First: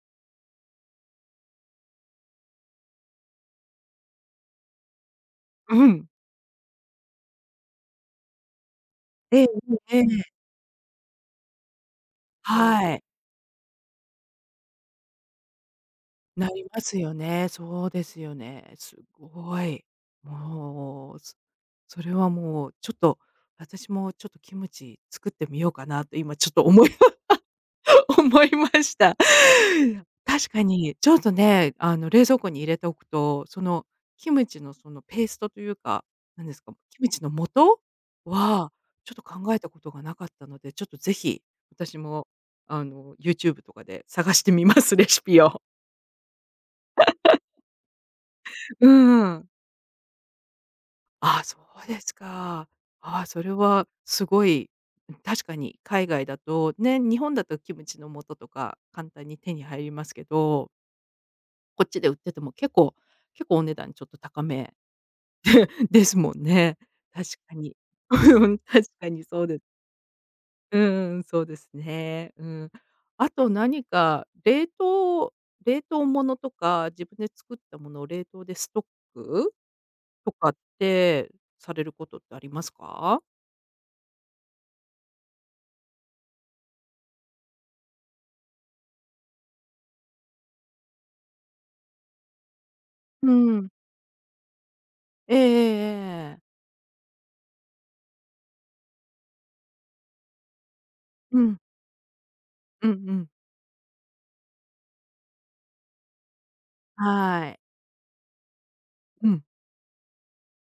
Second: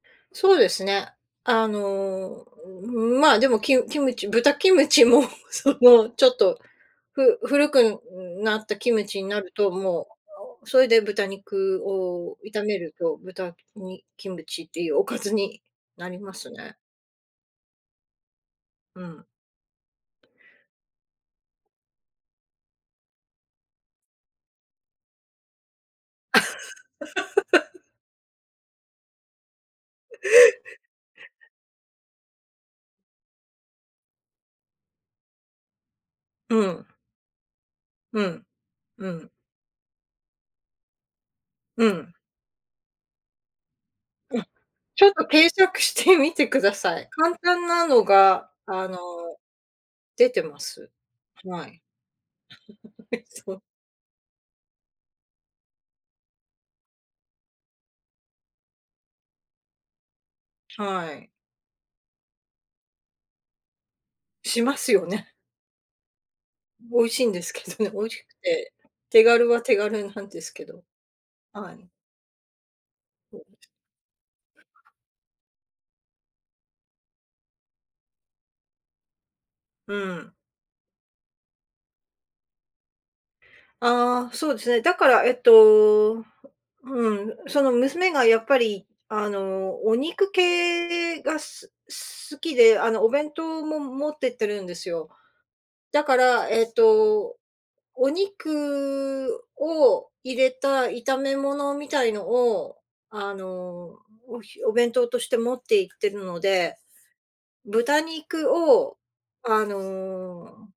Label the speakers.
Speaker 1: そうですね。あの、ん、ま、でもキムキムチ豚キムチも そ
Speaker 2: うん。
Speaker 1: のちょっと、ふ古くなったキムチにな
Speaker 2: ええ
Speaker 1: ると
Speaker 2: え
Speaker 1: も
Speaker 2: え。
Speaker 1: う、それで豚肉を炒め
Speaker 2: は
Speaker 1: る
Speaker 2: い。
Speaker 1: と、豚にキムチっていうおかずになりま
Speaker 2: な
Speaker 1: す
Speaker 2: り
Speaker 1: ね。
Speaker 2: ますよね、そうですよね。す
Speaker 1: うん。
Speaker 2: ごい。もう、すそれはもう、ちょっと、私もちょっとキムチ作ってみようかなって今ちょっと思い ま思いました。確かに、ちょっとね、あの冷蔵庫に入れておくと、その、キムチのそのペーストというか、何で
Speaker 1: う
Speaker 2: すか、
Speaker 1: ん。
Speaker 2: キムチの素
Speaker 1: うん、
Speaker 2: は、
Speaker 1: う
Speaker 2: ちょっと
Speaker 1: ん。
Speaker 2: 考えたことが無かったので、ちょっと是非、
Speaker 1: う
Speaker 2: 私
Speaker 1: ん。
Speaker 2: も、あの YouTube とかで探
Speaker 1: お、
Speaker 2: してみます、
Speaker 1: ち
Speaker 2: レ
Speaker 1: ょっ
Speaker 2: シ
Speaker 1: と
Speaker 2: ピ
Speaker 1: 検
Speaker 2: を。
Speaker 1: 索してみてください。簡 単なのが、あ
Speaker 2: う
Speaker 1: の、
Speaker 2: んうん。
Speaker 1: 出てます。
Speaker 2: ああ、そ
Speaker 1: はい。
Speaker 2: うですか。ああ、それ
Speaker 1: そう。
Speaker 2: はすごい。ん、確かに海外だと、ね、日本だとキムチの素とか簡単に手に入りますけど。
Speaker 1: はい。
Speaker 2: こっちで売ってても、結構結構お値段ちょっと高
Speaker 1: し
Speaker 2: め
Speaker 1: ますよね。
Speaker 2: ですもんね。
Speaker 1: 美味しい
Speaker 2: 確
Speaker 1: んです
Speaker 2: か
Speaker 1: け
Speaker 2: に。
Speaker 1: どね、美味しく
Speaker 2: うん、
Speaker 1: て、
Speaker 2: 確か
Speaker 1: 手
Speaker 2: にそう
Speaker 1: 軽
Speaker 2: で
Speaker 1: は
Speaker 2: す。
Speaker 1: 手軽なんですけ
Speaker 2: うん
Speaker 1: ど。
Speaker 2: うんうん、そうです
Speaker 1: はい。
Speaker 2: ね、うん。あと何か冷凍冷凍物とか自分で作ったものを冷凍でストック
Speaker 1: う
Speaker 2: と
Speaker 1: ん。
Speaker 2: かってされることってありますか？
Speaker 1: ああ、そうですね、だから、えっと、うん、その娘がやっぱり、あのお肉系がすす好きで、あのお弁
Speaker 2: う
Speaker 1: 当
Speaker 2: ん。
Speaker 1: も持ってってるんですよ。
Speaker 2: えええ
Speaker 1: だか
Speaker 2: えええええ。
Speaker 1: ら、えっと、お肉を入れた炒め
Speaker 2: うん。
Speaker 1: 物みたいのを、
Speaker 2: うんうん。
Speaker 1: あのおひお弁当として持っていってるので、
Speaker 2: はい。
Speaker 1: 豚肉を、
Speaker 2: うん。
Speaker 1: あの